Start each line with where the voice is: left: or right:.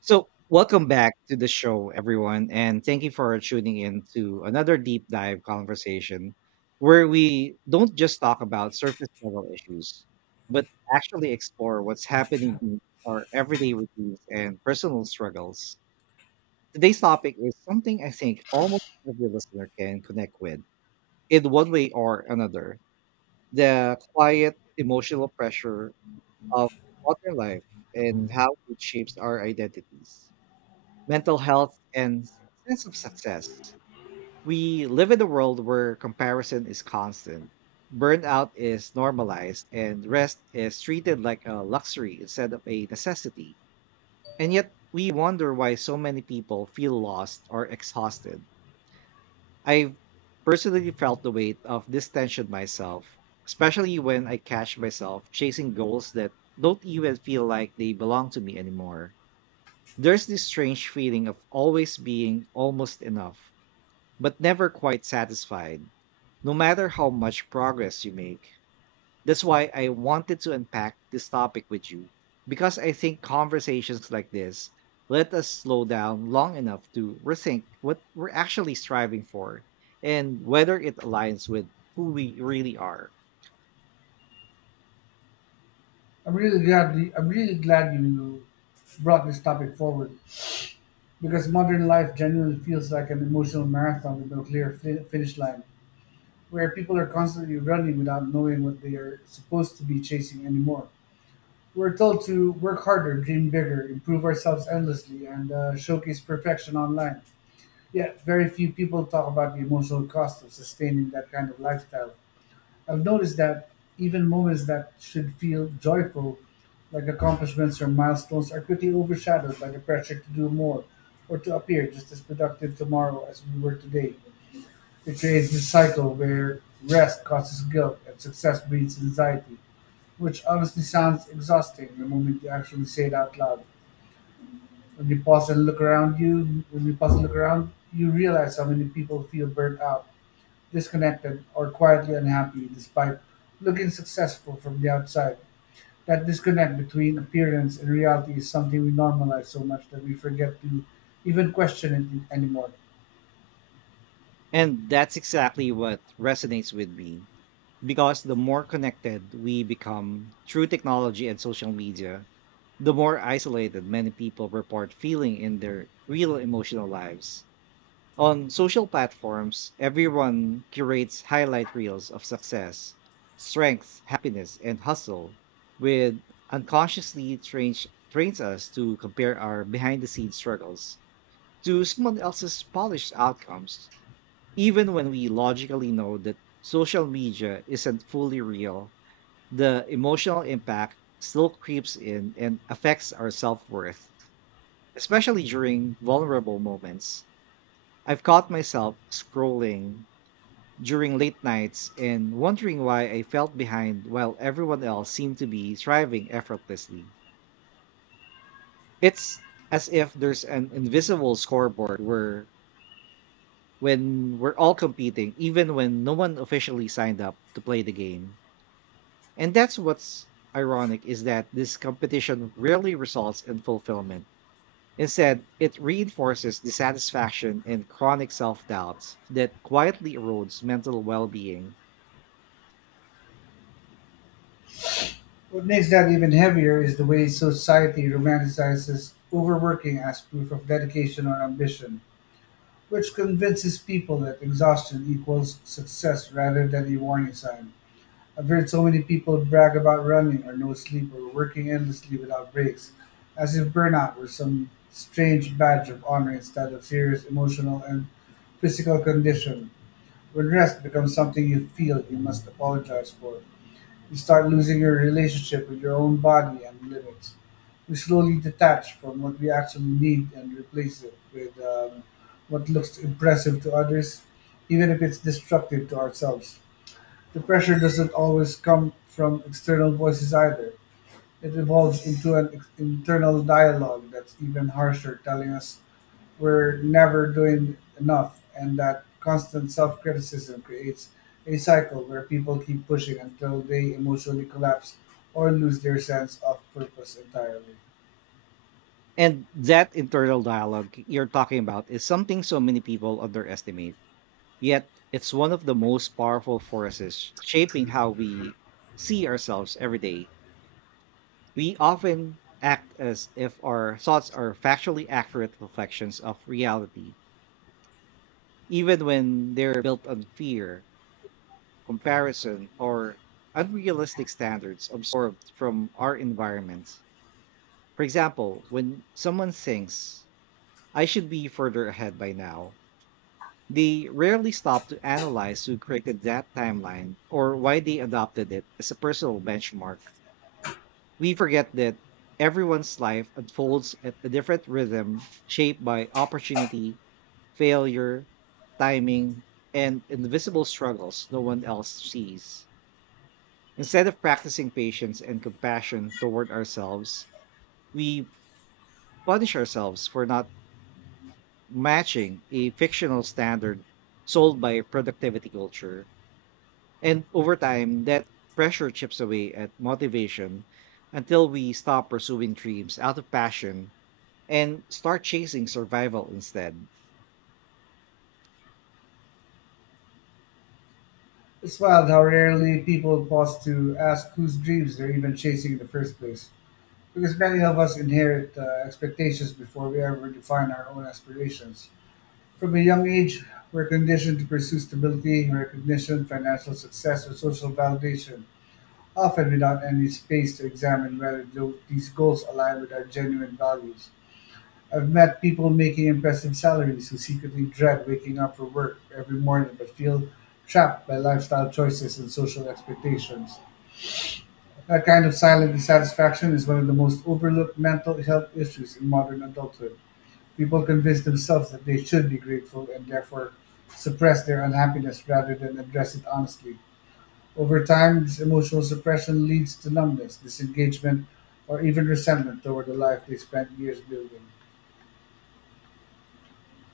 right: So, welcome back to the show, everyone, and thank you for tuning in to another deep dive conversation where we don't just talk about surface level issues, but actually explore what's happening in our everyday routines and personal struggles. Today's topic is something I think almost every listener can connect with in one way or another: the quiet emotional pressure of modern life and how it shapes our identities, mental health, and sense of success. We live in a world where comparison is constant, burnout is normalized, and rest is treated like a luxury instead of a necessity. And yet, we wonder why so many people feel lost or exhausted. I've personally felt the weight of this tension myself, especially when I catch myself chasing goals that don't even feel like they belong to me anymore. There's this strange feeling of always being almost enough, but never quite satisfied, no matter how much progress you make. That's why I wanted to unpack this topic with you, because I think conversations like this let us slow down long enough to rethink what we're actually striving for and whether it aligns with who we really are.
left: I'm really glad you brought this topic forward because modern life genuinely feels like an emotional marathon with no clear finish line, where people are constantly running without knowing what they are supposed to be chasing anymore. We're told to work harder, dream bigger, improve ourselves endlessly, and showcase perfection online. Yet, very few people talk about the emotional cost of sustaining that kind of lifestyle. I've noticed that even moments that should feel joyful, like accomplishments or milestones, are quickly overshadowed by the pressure to do more or to appear just as productive tomorrow as we were today. It creates this cycle where rest causes guilt and success breeds anxiety, which honestly sounds exhausting the moment you actually say it out loud. When you pause and look around, you realize how many people feel burnt out, disconnected, or quietly unhappy despite looking successful from the outside. That disconnect between appearance and reality is something we normalize so much that we forget to even question it anymore.
right: And that's exactly what resonates with me, because the more connected we become through technology and social media, the more isolated many people report feeling in their real emotional lives. On social platforms, everyone curates highlight reels of success, strength, happiness, and hustle, with unconsciously trains us to compare our behind the scenes struggles to someone else's polished outcomes. Even when we logically know that social media isn't fully real, the emotional impact still creeps in and affects our self worth, especially during vulnerable moments. I've caught myself scrolling during late nights and wondering why I felt behind while everyone else seemed to be thriving effortlessly. It's as if there's an invisible scoreboard where when we're all competing, even when no one officially signed up to play the game. And that's what's ironic is that this competition rarely results in fulfillment. Instead, it reinforces dissatisfaction and chronic self doubts that quietly erodes mental well being.
left: What makes that even heavier is the way society romanticizes overworking as proof of dedication or ambition, which convinces people that exhaustion equals success rather than a warning sign. I've heard so many people brag about running or no sleep or working endlessly without breaks, as if burnout were some strange badge of honor instead of serious emotional and physical condition. When rest becomes something you feel you must apologize for, you start losing your relationship with your own body and limits. We slowly detach from what we actually need and replace it with what looks impressive to others, even if it's destructive to ourselves. The pressure doesn't always come from external voices either. It evolves into an internal dialogue that's even harsher, telling us we're never doing enough, and that constant self criticism creates a cycle where people keep pushing until they emotionally collapse or lose their sense of purpose entirely.
right: And that internal dialogue you're talking about is something so many people underestimate. Yet, it's one of the most powerful forces shaping how we see ourselves every day. We often act as if our thoughts are factually accurate reflections of reality, even when they're built on fear, comparison, or unrealistic standards absorbed from our environments. For example, when someone thinks, "I should be further ahead by now," they rarely stop to analyze who created that timeline or why they adopted it as a personal benchmark. We forget that everyone's life unfolds at a different rhythm, shaped by opportunity, failure, timing, and invisible struggles no one else sees. Instead of practicing patience and compassion toward ourselves, we punish ourselves for not matching a fictional standard sold by productivity culture. And over time, that pressure chips away at motivation until we stop pursuing dreams out of passion and start chasing survival instead.
left: It's wild how rarely people pause to ask whose dreams they're even chasing in the first place. Because many of us inherit expectations before we ever define our own aspirations. From a young age, we're conditioned to pursue stability, recognition, financial success, or social validation, often without any space to examine whether these goals align with our genuine values. I've met people making impressive salaries who secretly dread waking up for work every morning but feel trapped by lifestyle choices and social expectations. That kind of silent dissatisfaction is one of the most overlooked mental health issues in modern adulthood. People convince themselves that they should be grateful and therefore suppress their unhappiness rather than address it honestly. Over time, this emotional suppression leads to numbness, disengagement, or even resentment toward the life they spent years building.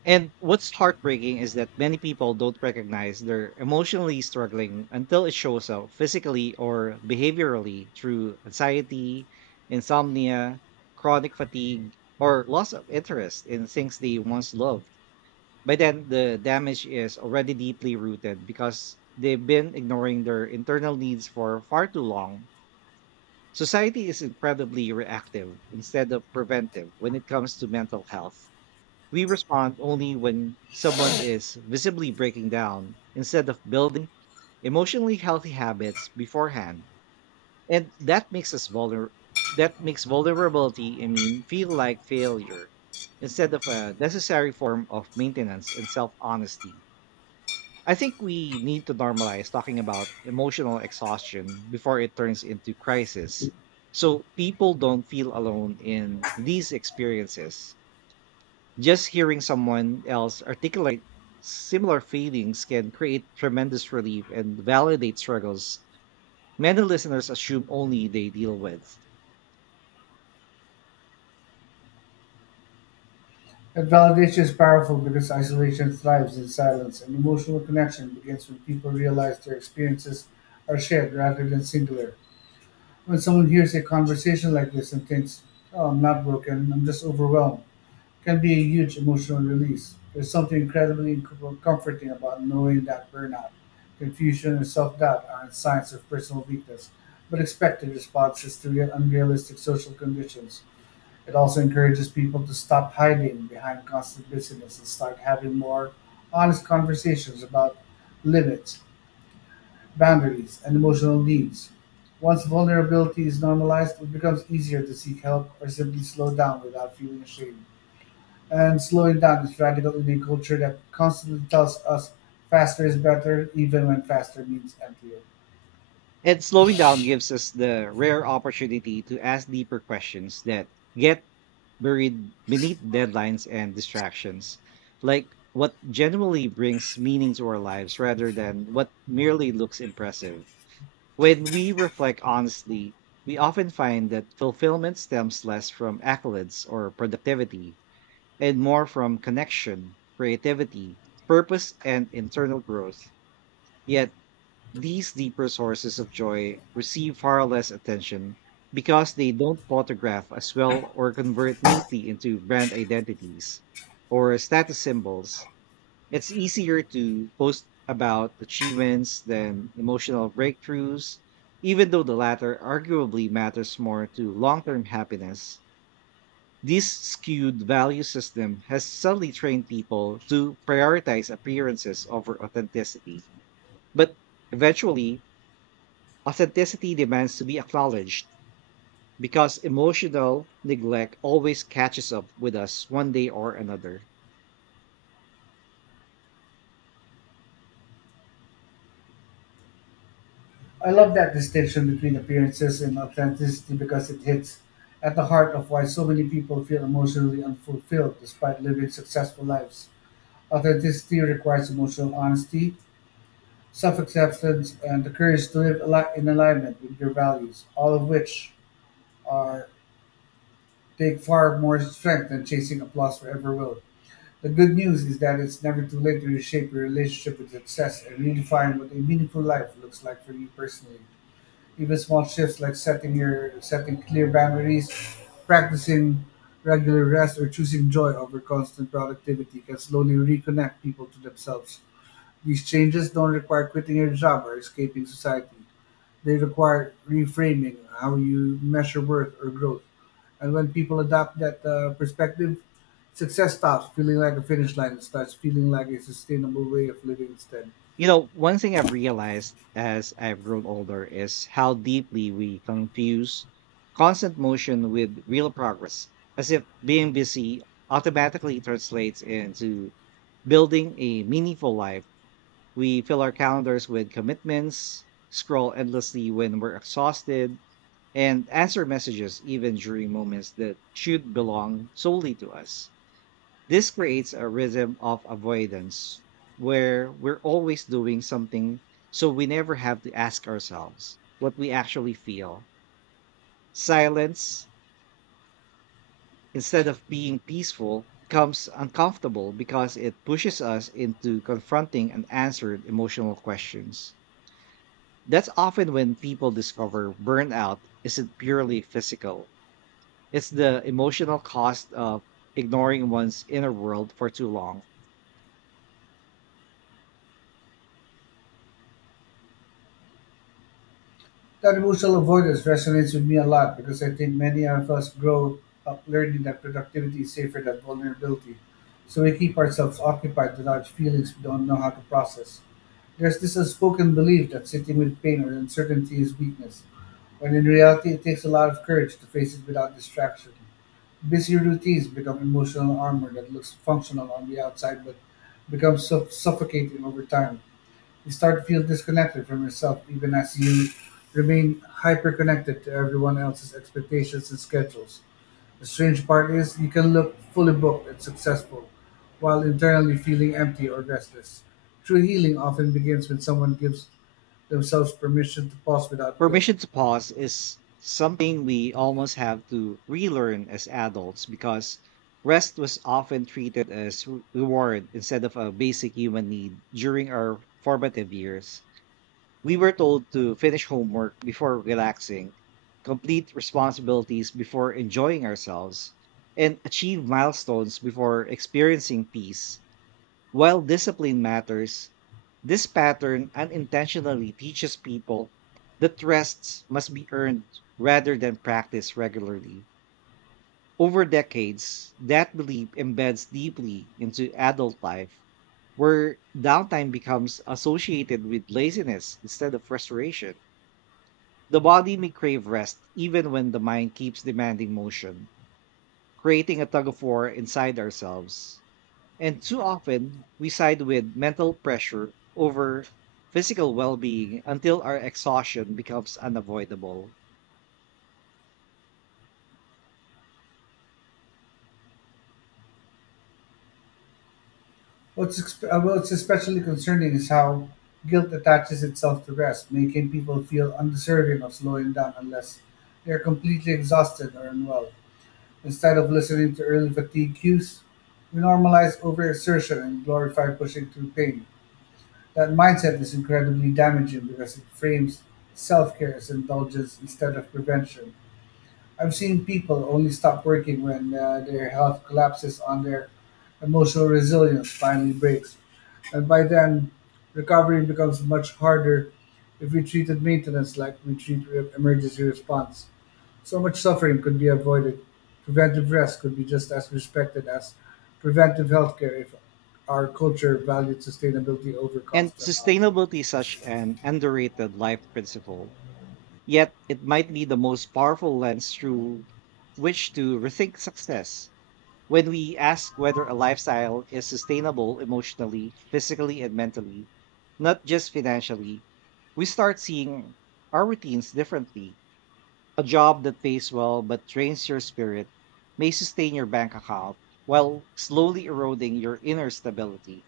right: And what's heartbreaking is that many people don't recognize they're emotionally struggling until it shows up physically or behaviorally through anxiety, insomnia, chronic fatigue, or loss of interest in things they once loved. By then, the damage is already deeply rooted because they've been ignoring their internal needs for far too long. Society is incredibly reactive instead of preventive when it comes to mental health. We respond only when someone is visibly breaking down instead of building emotionally healthy habits beforehand. And that makes vulnerability, I mean, feel like failure instead of a necessary form of maintenance and self-honesty. I think we need to normalize talking about emotional exhaustion before it turns into crisis, so people don't feel alone in these experiences. Just hearing someone else articulate similar feelings can create tremendous relief and validate struggles many listeners assume only they deal with.
left: That validation is powerful because isolation thrives in silence, and emotional connection begins when people realize their experiences are shared rather than singular. When someone hears a conversation like this and thinks, oh, I'm not broken, I'm just overwhelmed, can be a huge emotional release. There's something incredibly comforting about knowing that burnout, confusion, and self doubt aren't signs of personal weakness, but expected responses to real unrealistic social conditions. It also encourages people to stop hiding behind constant busyness and start having more honest conversations about limits, boundaries, and emotional needs. Once vulnerability is normalized, it becomes easier to seek help or simply slow down without feeling ashamed. And slowing down is radical in a culture that constantly tells us faster is better, even when faster means emptier.
right: And slowing down gives us the rare opportunity to ask deeper questions that get buried beneath deadlines and distractions, like what genuinely brings meaning to our lives rather than what merely looks impressive. When we reflect honestly, we often find that fulfillment stems less from accolades or productivity and more from connection, creativity, purpose, and internal growth. Yet these deeper sources of joy receive far less attention because they don't photograph as well or convert neatly into brand identities or status symbols. It's easier to post about achievements than emotional breakthroughs, even though the latter arguably matters more to long term happiness. This skewed value system has subtly trained people to prioritize appearances over authenticity. But eventually, authenticity demands to be acknowledged because emotional neglect always catches up with us one day or another.
left: I love that distinction between appearances and authenticity because it hits at the heart of why so many people feel emotionally unfulfilled despite living successful lives. Authenticity requires emotional honesty, self-acceptance, and the courage to live in alignment with your values, all of which are take far more strength than chasing applause forever will. The good news is that it's never too late to reshape your relationship with success and redefine what a meaningful life looks like for you personally. Even small shifts like setting clear boundaries, practicing regular rest, or choosing joy over constant productivity can slowly reconnect people to themselves. These changes don't require quitting your job or escaping society. They require reframing how you measure worth or growth. And when people adopt that perspective, success stops feeling like a finish line and starts feeling like a sustainable way of living instead.
right: You know, one thing I've realized as I've grown older is how deeply we confuse constant motion with real progress, as if being busy automatically translates into building a meaningful life. We fill our calendars with commitments, scroll endlessly when we're exhausted, and answer messages even during moments that should belong solely to us. This creates a rhythm of avoidance where we're always doing something so we never have to ask ourselves what we actually feel. Silence, instead of being peaceful, becomes uncomfortable because it pushes us into confronting unanswered emotional questions. That's often when people discover burnout isn't purely physical. It's the emotional cost of ignoring one's inner world for too long.
left: That emotional avoidance resonates with me a lot because I think many of us grow up learning that productivity is safer than vulnerability. So we keep ourselves occupied with our feelings we don't know how to process. There's this unspoken belief that sitting with pain or uncertainty is weakness, when in reality it takes a lot of courage to face it without distraction. Busy routines become emotional armor that looks functional on the outside but becomes suffocating over time. You start to feel disconnected from yourself even as you remain hyper-connected to everyone else's expectations and schedules. The strange part is you can look fully booked and successful while internally feeling empty or restless. True healing often begins when someone gives themselves permission to pause without guilt.
right: Permission to pause is something we almost have to relearn as adults because rest was often treated as reward instead of a basic human need during our formative years. We were told to finish homework before relaxing, complete responsibilities before enjoying ourselves, and achieve milestones before experiencing peace. While discipline matters, this pattern unintentionally teaches people that rests must be earned rather than practiced regularly. Over decades, that belief embeds deeply into adult life, where downtime becomes associated with laziness instead of frustration. The body may crave rest even when the mind keeps demanding motion, creating a tug of war inside ourselves. And too often, we side with mental pressure over physical well being until our exhaustion becomes unavoidable.
left: What's especially concerning is how guilt attaches itself to rest, making people feel undeserving of slowing down unless they are completely exhausted or unwell. Instead of listening to early fatigue cues, we normalize overexertion and glorify pushing through pain. That mindset is incredibly damaging because it frames self care as indulgence instead of prevention. I've seen people only stop working when their health collapses on their emotional resilience finally breaks. And by then, recovery becomes much harder if we treated maintenance like we treat emergency response. So much suffering could be avoided. Preventive rest could be just as respected as preventive healthcare if our culture valued sustainability over
right: And
left: constant output.
right: sustainability is such an underrated life principle. Yet, it might be the most powerful lens through which to rethink success. When we ask whether a lifestyle is sustainable emotionally, physically, and mentally, not just financially, we start seeing our routines differently. A job that pays well but drains your spirit may sustain your bank account while slowly eroding your inner stability.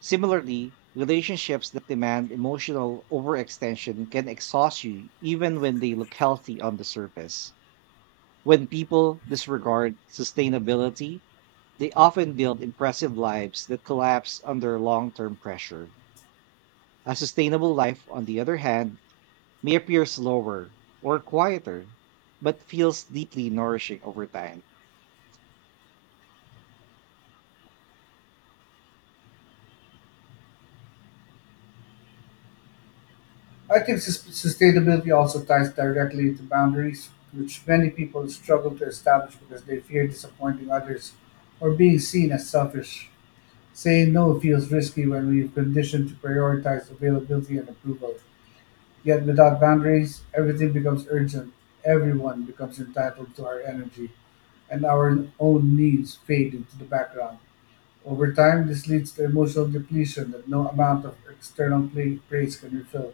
right: Similarly, relationships that demand emotional overextension can exhaust you even when they look healthy on the surface. When people disregard sustainability, they often build impressive lives that collapse under long term pressure. A sustainable life, on the other hand, may appear slower or quieter, but feels deeply nourishing over time.
left: I think sustainability also ties directly into boundaries, which many people struggle to establish because they fear disappointing others or being seen as selfish. Saying no feels risky when we've conditioned to prioritize availability and approval. Yet without boundaries, everything becomes urgent. Everyone becomes entitled to our energy, and our own needs fade into the background. Over time, this leads to emotional depletion that no amount of external praise can refill.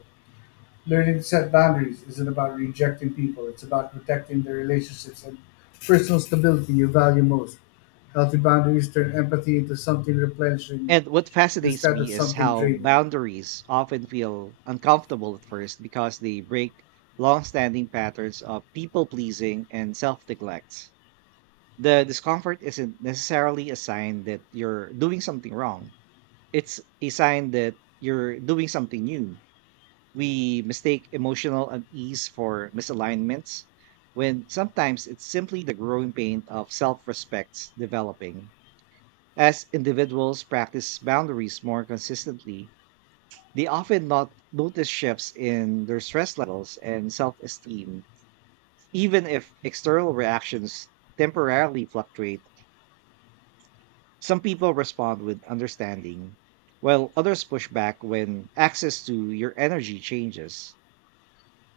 left: Learning to set boundaries isn't about rejecting people, it's about protecting the relationships and personal stability you value most. Healthy boundaries turn empathy into something replenishing
right: And what fascinates
left: instead of
right: me is
left: something
right: how
left: draining.
right: boundaries often feel uncomfortable at first because they break long standing patterns of people pleasing and self neglect. The discomfort isn't necessarily a sign that you're doing something wrong; it's a sign that you're doing something new. We mistake emotional unease for misalignments when sometimes it's simply the growing pain of self respect developing. As individuals practice boundaries more consistently, they often not notice shifts in their stress levels and self esteem. Even if external reactions temporarily fluctuate, some people respond with understanding, while others push back when access to your energy changes.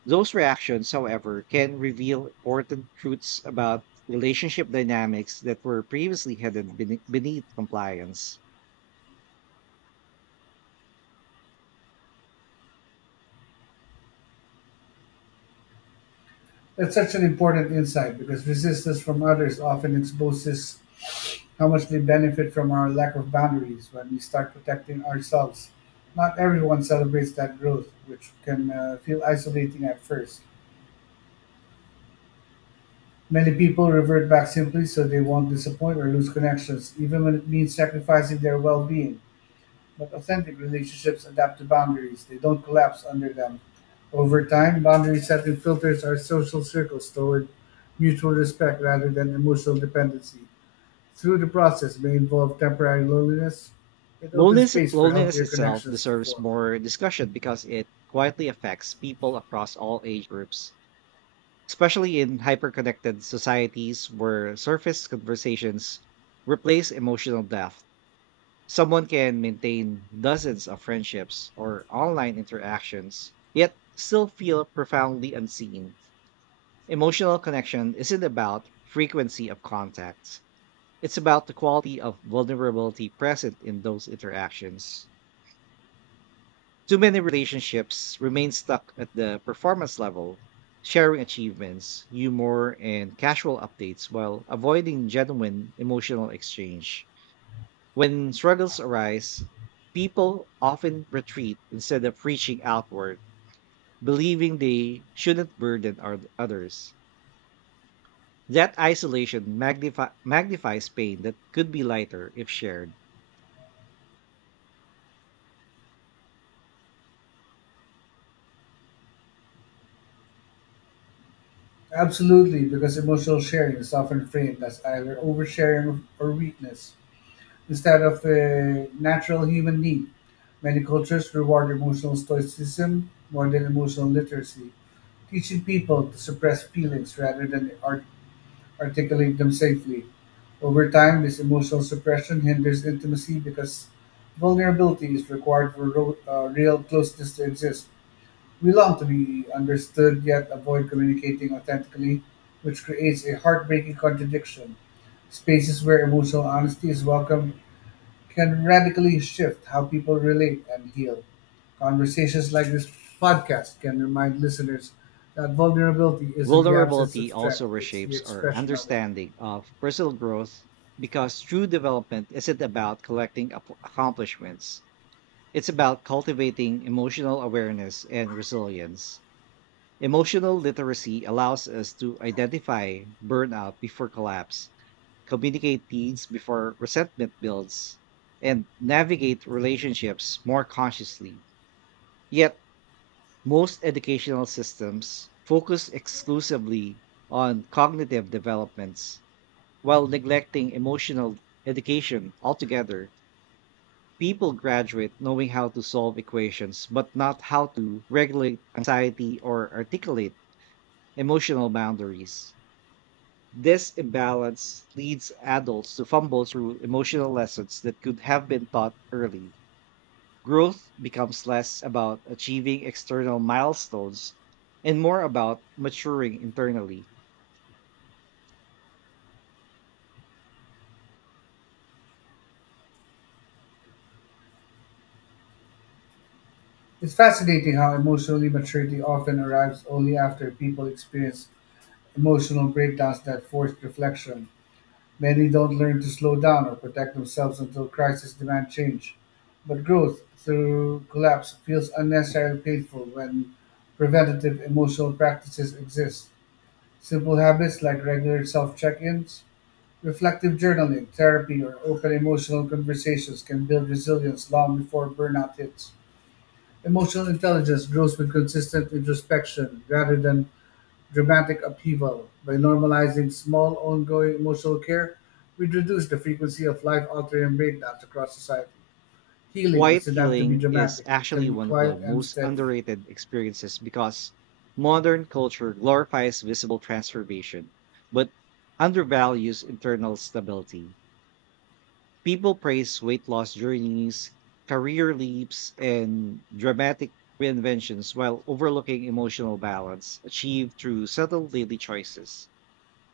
right: Those reactions, however, can reveal important truths about relationship dynamics that were previously hidden beneath compliance.
left: That's such an important insight because resistance from others often exposes how much they benefit from our lack of boundaries when we start protecting ourselves. Not everyone celebrates that growth, which can feel isolating at first. Many people revert back simply so they won't disappoint or lose connections, even when it means sacrificing their well being. But authentic relationships adapt to boundaries, they don't collapse under them. Over time, boundary setting filters our social circles toward mutual respect rather than emotional dependency. Through the process may involve temporary loneliness, it opens
right: Loneliness,
left: space for
right: loneliness
left: healthier
right: itself
left: connections to
right: deserves
left: form.
right: more discussion because it quietly affects people across all age groups, especially in hyperconnected societies where surface conversations replace emotional depth. Someone can maintain dozens of friendships or online interactions, yet still feel profoundly unseen. Emotional connection isn't about frequency of contacts. It's about the quality of vulnerability present in those interactions. Too many relationships remain stuck at the performance level, sharing achievements, humor, and casual updates while avoiding genuine emotional exchange. When struggles arise, people often retreat instead of reaching outward, believing they shouldn't burden others. That isolation magnifies pain that could be lighter if shared.
left: Absolutely, because emotional sharing is often framed as either oversharing or weakness instead of a natural human need. Many cultures reward emotional stoicism more than emotional literacy, teaching people to suppress feelings rather than articulate them safely. Over time, this emotional suppression hinders intimacy because vulnerability is required for real closeness to exist. We long to be understood yet avoid communicating authentically, which creates a heartbreaking contradiction. Spaces where emotional honesty is welcome can radically shift how people relate and heal. Conversations like this podcast can remind listeners that vulnerability isn't the absence of
right: Vulnerability also
left: strength, it's the
right: reshapes our
left: expression of it.
right: understanding of personal growth because true development isn't about collecting accomplishments. It's about cultivating emotional awareness and resilience. Emotional literacy allows us to identify burnout before collapse, communicate needs before resentment builds, and navigate relationships more consciously. Yet, most educational systems focus exclusively on cognitive developments while neglecting emotional education altogether. People graduate knowing how to solve equations, but not how to regulate anxiety or articulate emotional boundaries. This imbalance leads adults to fumble through emotional lessons that could have been taught early. Growth becomes less about achieving external milestones and more about maturing internally.
left: It's fascinating how emotional maturity often arrives only after people experience emotional breakdowns that force reflection. Many don't learn to slow down or protect themselves until crises demand change. But growth through collapse feels unnecessarily painful when preventative emotional practices exist. Simple habits like regular self check ins, reflective journaling, therapy, or open emotional conversations can build resilience long before burnout hits. Emotional intelligence grows with consistent introspection rather than dramatic upheaval. By normalizing small, ongoing emotional care, we reduce the frequency of life altering breakdowns across society. Healing
right: Quiet
left: doesn't have to be
right: healing is
left: dramatic, it can
right: actually
left: be
right: one of the
left: quiet and
right: most
left: steady.
right: underrated experiences because modern culture glorifies visible transformation, but undervalues internal stability. People praise weight loss journeys, career leaps, and dramatic reinventions while overlooking emotional balance achieved through subtle daily choices.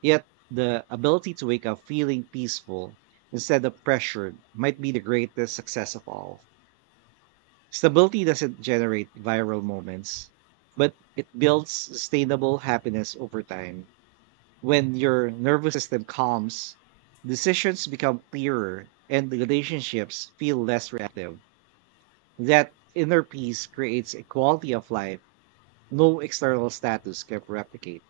right: Yet, the ability to wake up feeling peaceful instead of pressured might be the greatest success of all. Stability doesn't generate viral moments, but it builds sustainable happiness over time. When your nervous system calms, decisions become clearer and the relationships feel less reactive. That inner peace creates a quality of life no external status can replicate.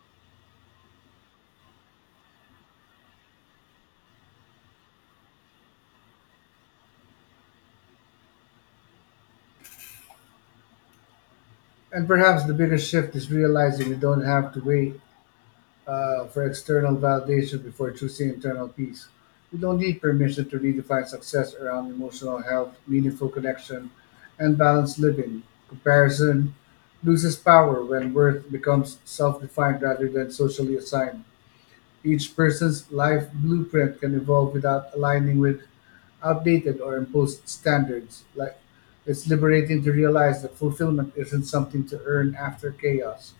left: And perhaps the biggest shift is realizing we don't have to wait for external validation before choosing internal peace. We don't need permission to redefine success around emotional health, meaningful connection, and balanced living. Comparison loses power when worth becomes self defined rather than socially assigned. Each person's life blueprint can evolve without aligning with outdated or imposed standards. Like it's liberating to realize that fulfillment isn't something to earn after chaos.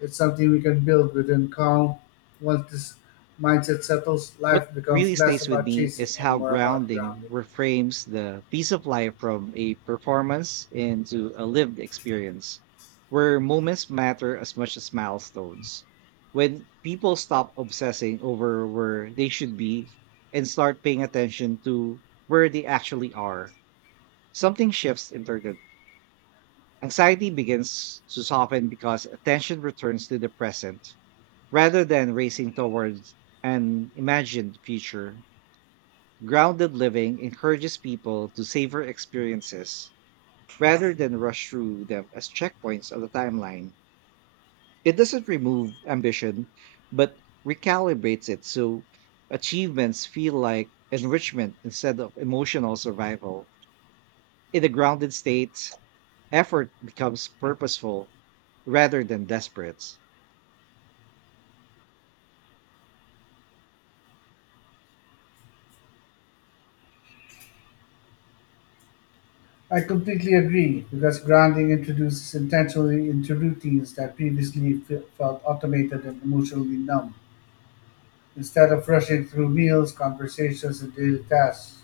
left: It's something we can build within calm. Once this mindset settles,
right: What
left: life
right: really
left: becomes less
right: stays with
left: about
right: me
left: chasing
right: is
left: and
right: how
left: more about
right: grounding
left: grounding.
right: reframes the piece of life from a performance into a lived experience, where moments matter as much as milestones. When people stop obsessing over where they should be and start paying attention to where they actually are, something shifts internally. Anxiety begins to soften because attention returns to the present rather than racing towards an imagined future. Grounded living encourages people to savor experiences rather than rush through them as checkpoints on the timeline. It doesn't remove ambition, but recalibrates it so achievements feel like enrichment instead of emotional survival. In a grounded state, effort becomes purposeful rather than desperate.
left: I completely agree because grounding introduces intentionally into routines that previously felt automated and emotionally numb. Instead of rushing through meals, conversations, and daily tasks,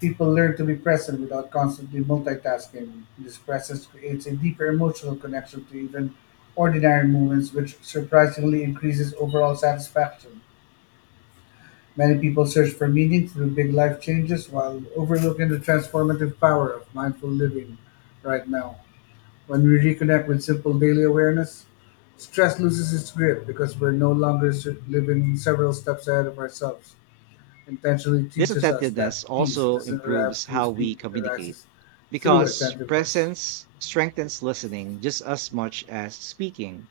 left: people learn to be present without constantly multitasking. This presence creates a deeper emotional connection to even ordinary moments, which surprisingly increases overall satisfaction. Many people search for meaning through big life changes while overlooking the transformative power of mindful living right now. When we reconnect with simple daily awareness, stress loses its grip because we're no longer living several steps ahead of ourselves intentionally
right: This
left: teaches us that
right: attentiveness
left: peace
right: also
left: doesn't arrive
right: improves
left: through
right: how we
left: speed, it
right: communicate
left: arises through
right: because
left: attentiveness.
right: presence strengthens listening just as much as speaking.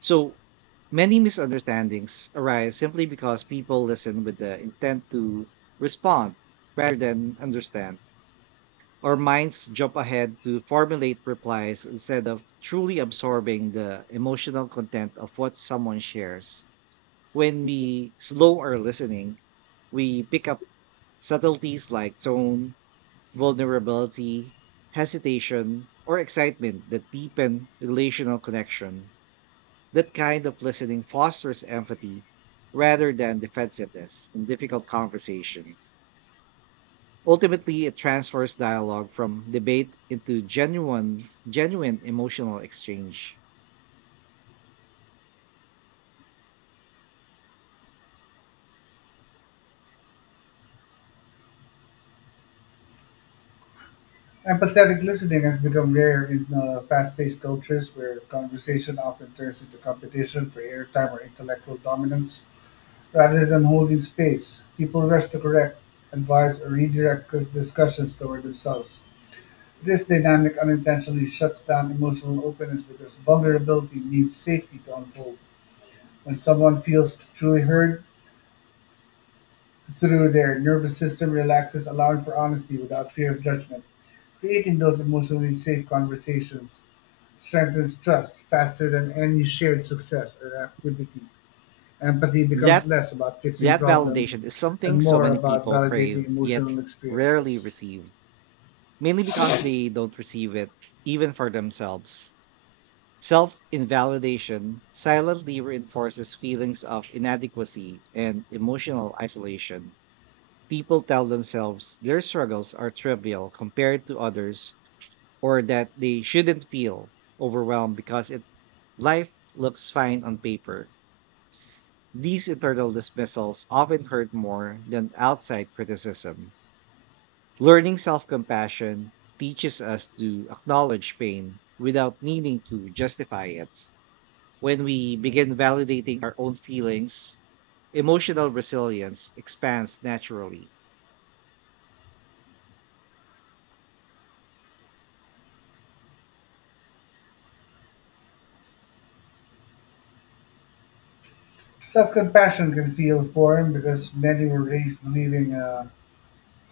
right: So many misunderstandings arise simply because people listen with the intent to respond rather than understand. Our minds jump ahead to formulate replies instead of truly absorbing the emotional content of what someone shares. When we slow our listening, we pick up subtleties like tone, vulnerability, hesitation, or excitement that deepen relational connection. That kind of listening fosters empathy rather than defensiveness in difficult conversations. Ultimately, it transfers dialogue from debate into genuine emotional exchange.
left: Empathetic listening has become rare in fast paced cultures where conversation often turns into competition for airtime or intellectual dominance. Rather than holding space, people rush to correct, advise, or redirect discussions toward themselves. This dynamic unintentionally shuts down emotional openness because vulnerability needs safety to unfold. When someone feels truly heard, through their nervous system relaxes, allowing for honesty without fear of judgment. Creating those emotionally safe conversations strengthens trust faster than any shared success or activity. Empathy becomes
right: That
left: less about fixing
right: that
left: problems
right: validation is something
left: and
right: so
left: more
right: many
left: about
right: people
left: validating
right: crave yet
left: emotional
right: rarely
left: experiences.
right: receive, mainly because they don't receive it even for themselves. Self invalidation silently reinforces feelings of inadequacy and emotional isolation. People tell themselves their struggles are trivial compared to others, or that they shouldn't feel overwhelmed because life looks fine on paper. These internal dismissals often hurt more than outside criticism. Learning self compassion teaches us to acknowledge pain without needing to justify it. When we begin validating our own feelings, emotional resilience expands naturally.
left: Self compassion can feel foreign because many were raised believing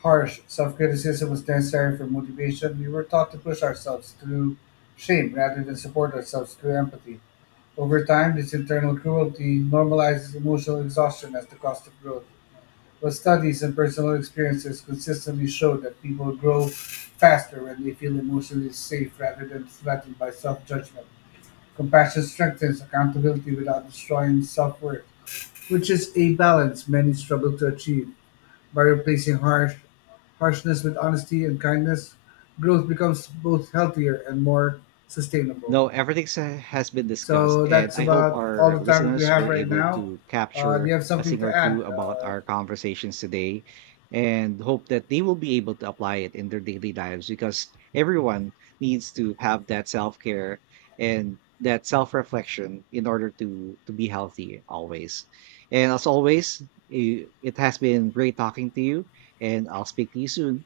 left: harsh self criticism was necessary for motivation. We were taught to push ourselves through shame rather than support ourselves through empathy. Over time, this internal cruelty normalizes emotional exhaustion as the cost of growth. But studies and personal experiences consistently show that people grow faster when they feel emotionally safe rather than threatened by self judgment. Compassion strengthens accountability without destroying self worth, which is a balance many struggle to achieve. By replacing harshness with honesty and kindness, growth becomes both healthier and more sustainable.
right: No, everything has been discussed,
left: So
right: and
left: that's
right: I hope
left: about all
right: our
left: the time that we
right: listeners were
left: have right
right: able
left: now.
right: to
left: Do you
right: capture
left: have
right: a
left: something
right: thing or
left: to
right: two
left: add?
right: about our conversations today, and hope that they will be able to apply it in their daily lives, because everyone needs to have that self-care and that self-reflection in order to be healthy always. And as always, it has been great talking to you, and I'll speak to you soon.